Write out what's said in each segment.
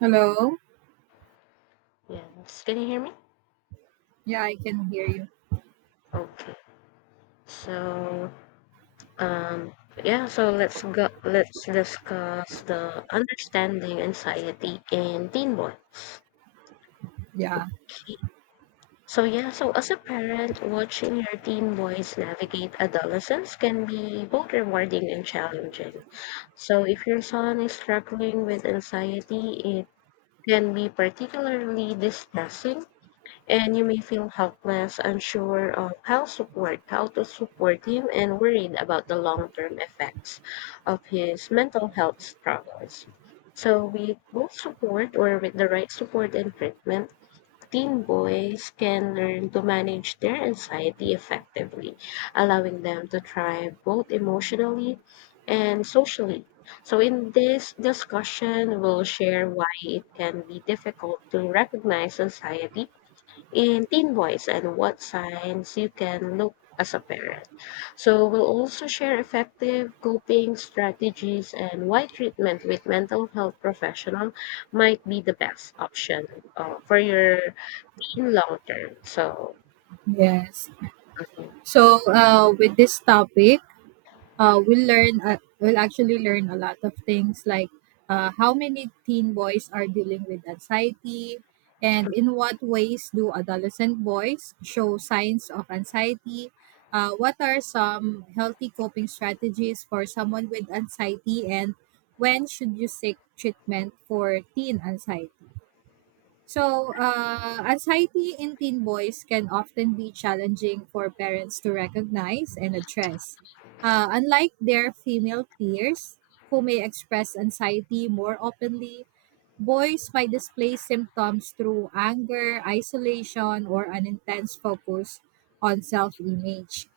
Hello. Yes. Can you hear me? Yeah, I can hear you. Okay. So, um, yeah, so let's discuss the understanding anxiety in teen boys. Yeah. So yeah, so as a parent, watching your teen boys navigate adolescence can be both rewarding and challenging. So if your son is struggling with anxiety, it can be particularly distressing and you may feel helpless, unsure of how to support him, and worried about the long-term effects of his mental health struggles. So, with the right support and treatment, teen boys can learn to manage their anxiety effectively, allowing them to thrive both emotionally and socially. So, in this discussion, we'll share why it can be difficult to recognize anxiety in teen boys and what signs you can look as a parent. So we'll also share effective coping strategies and why treatment with mental health professional might be the best option for your teen long term. So. Yes. Mhm. With this topic, we'll learn. We'll actually learn a lot of things like how many teen boys are dealing with anxiety, and in what ways do adolescent boys show signs of anxiety? What are some healthy coping strategies for someone with anxiety, and when should you seek treatment for teen anxiety? Anxiety in teen boys can often be challenging for parents to recognize and address. Unlike their female peers, who may express anxiety more openly, boys might display symptoms through anger, isolation, or an intense focus on self image.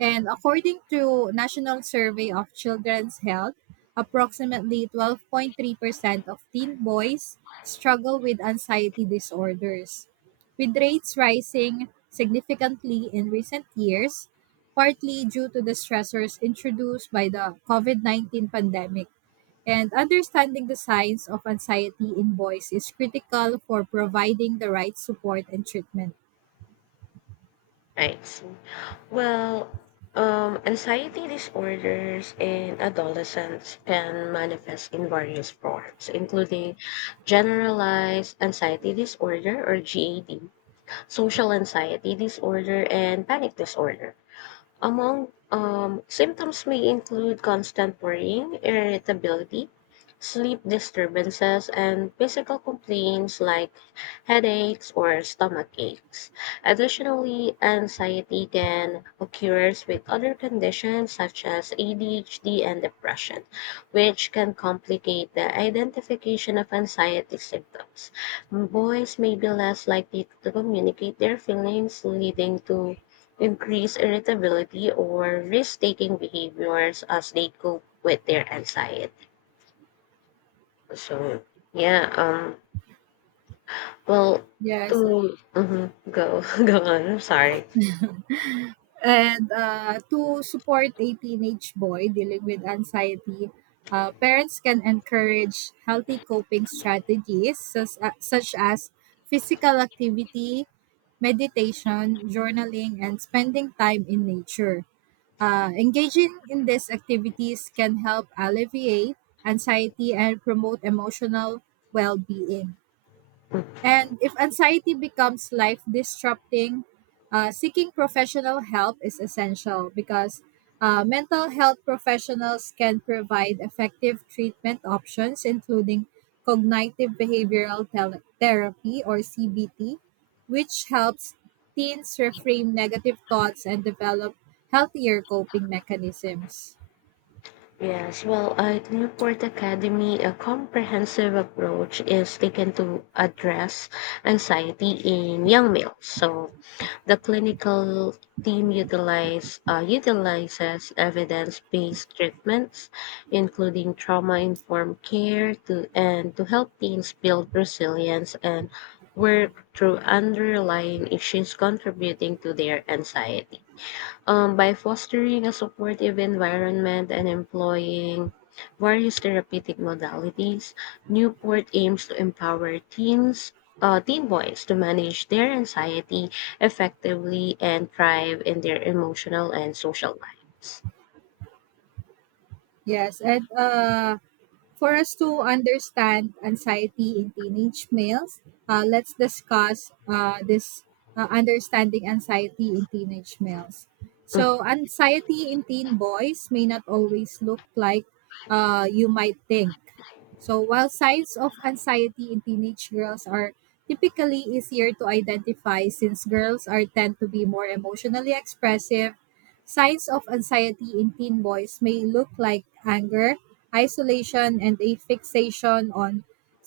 And according to National Survey of Children's Health, approximately 12.3% of teen boys struggle with anxiety disorders, with rates rising significantly in recent years, partly due to the stressors introduced by the COVID 19 pandemic. And understanding the signs of anxiety in boys is critical for providing the right support and treatment. I see. Well, anxiety disorders in adolescents can manifest in various forms, including generalized anxiety disorder or GAD, social anxiety disorder, and panic disorder. Among symptoms may include constant worrying, irritability, sleep disturbances, and physical complaints like headaches or stomach aches. Additionally, anxiety can occur with other conditions such as ADHD and depression, which can complicate the identification of anxiety symptoms. Boys may be less likely to communicate their feelings, leading to increased irritability or risk taking behaviors as they cope with their anxiety. So yeah, well, Yes, to mhm, go go on, I'm sorry. and to support a teenage boy dealing with anxiety, parents can encourage healthy coping strategies such as physical activity, meditation, journaling, and spending time in nature. Engaging in these activities can help alleviate anxiety and promote emotional well being. And if anxiety becomes life disrupting, seeking professional help is essential because mental health professionals can provide effective treatment options, including cognitive behavioral therapy or CBT, which helps teens reframe negative thoughts and develop healthier coping mechanisms. Yes, well, at Newport Academy, a comprehensive approach is taken to address anxiety in young males. So, the clinical team utilizes evidence based treatments, including trauma informed care, and to help teams build resilience and work through underlying issues contributing to their anxiety. By fostering a supportive environment and employing various therapeutic modalities, Newport aims to empower teen boys to manage their anxiety effectively and thrive in their emotional and social lives. Yes, and For us to understand anxiety in teenage males, let's discuss this understanding anxiety in teenage males. Mm-hmm. So, anxiety in teen boys may not always look like you might think. So, while signs of anxiety in teenage girls are typically easier to identify since girls are tend to be more emotionally expressive, signs of anxiety in teen boys may look like anger, isolation and a fixation on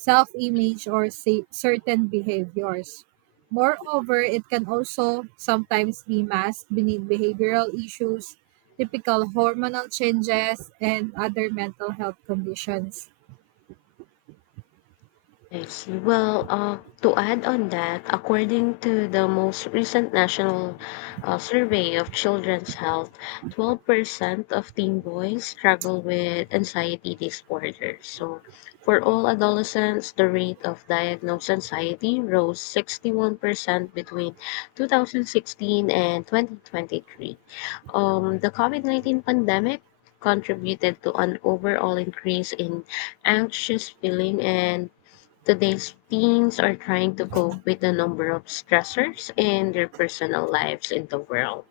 self image or certain behaviors. Moreover, it can also sometimes be masked beneath behavioral issues, typical hormonal changes, and other mental health conditions. I see. Well, to add on that, according to the most recent national survey of children's health, 12% of teen boys struggle with anxiety disorder. So, for all adolescents, the rate of diagnosed anxiety rose 61% between 2016 and 2023. The COVID 19 pandemic contributed to an overall increase in anxious feeling and today's teens are trying to cope with a number of stressors in their personal lives in the world.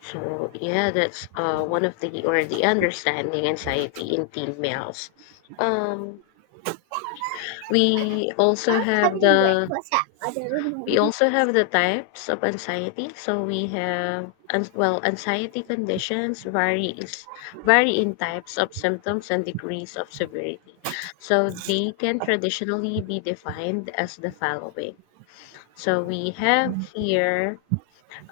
So yeah, that's one of the or the understanding anxiety in teen males. Um, we also I'm have having the breakfast at other we room. also have the types of anxiety. So we have well, anxiety conditions varies vary in types of symptoms and degrees of severity. So they can traditionally be defined as the following. So we have here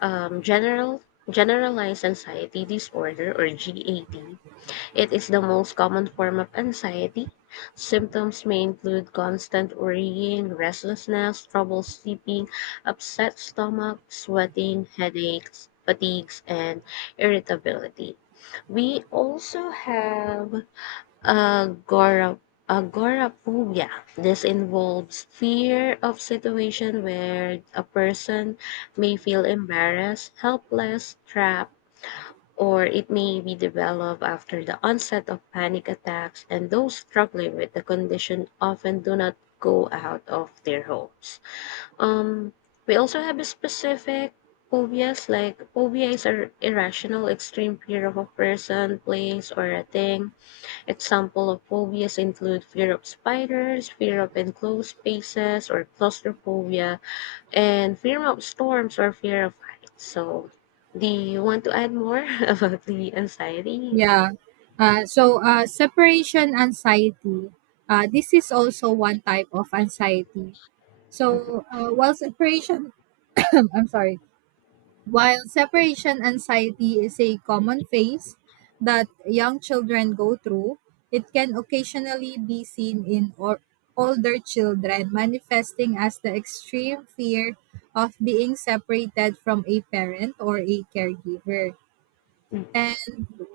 um, general generalized anxiety disorder or GAD. It is the most common form of anxiety. Symptoms may include constant worrying, restlessness, trouble sleeping, upset stomach, sweating, headaches, fatigues, and irritability. We also have Agora, agoraphobia. This involves fear of situation where a person may feel embarrassed, helpless, trapped, or it may be developed after the onset of panic attacks, and those struggling with the condition often do not go out of their homes. Um, we also have a specific phobias like phobia is a irrational extreme fear of a person, place, or a thing. Example of phobias include fear of spiders, fear of enclosed spaces or claustrophobia, and fear of storms or fear of heights. So, do you want to add more about the anxiety? Yeah. Separation anxiety. This is also one type of anxiety. While separation, I'm sorry. While separation anxiety is a common phase that young children go through, it can occasionally be seen in or older children, manifesting as the extreme fear of being separated from a parent or a caregiver. Mm. And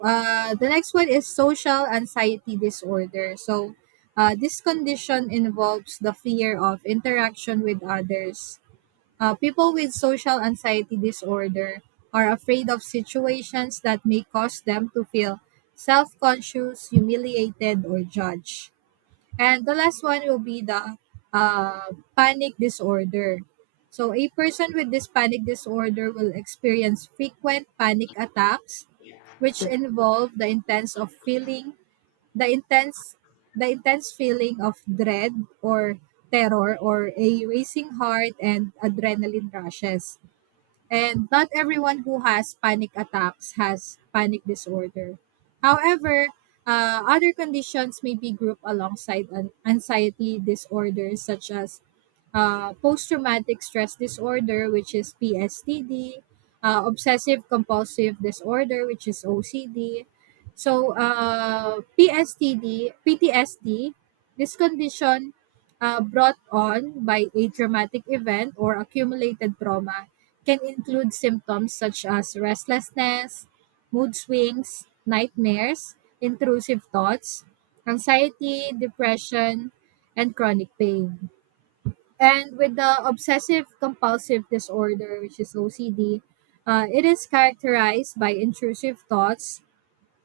The next one is social anxiety disorder. This condition involves the fear of interaction with others people with social anxiety disorder are afraid of situations that may cause them to feel self conscious, humiliated, or judged. And the last one will be the panic disorder. So, a person with this panic disorder will experience frequent panic attacks, which involve the intense of feeling the intense the intense feeling of dread or terror or a racing heart and adrenaline rushes. And not everyone who has panic attacks has panic disorder. However, other conditions may be grouped alongside an anxiety disorders such as post traumatic stress disorder, which is PSTD, obsessive compulsive disorder, which is OCD. PSTD, PTSD, this condition brought on by a traumatic event or accumulated trauma can include symptoms such as restlessness, mood swings, nightmares, intrusive thoughts, anxiety, depression, and chronic pain. And with the obsessive compulsive disorder, which is OCD, it is characterized by intrusive thoughts,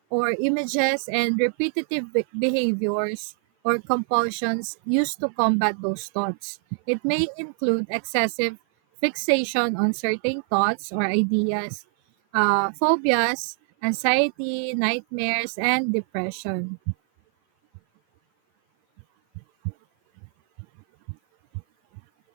or images and repetitive behaviors or compulsions used to combat those thoughts. It may include excessive fixation on certain thoughts or ideas, phobias, anxiety, nightmares, and depression.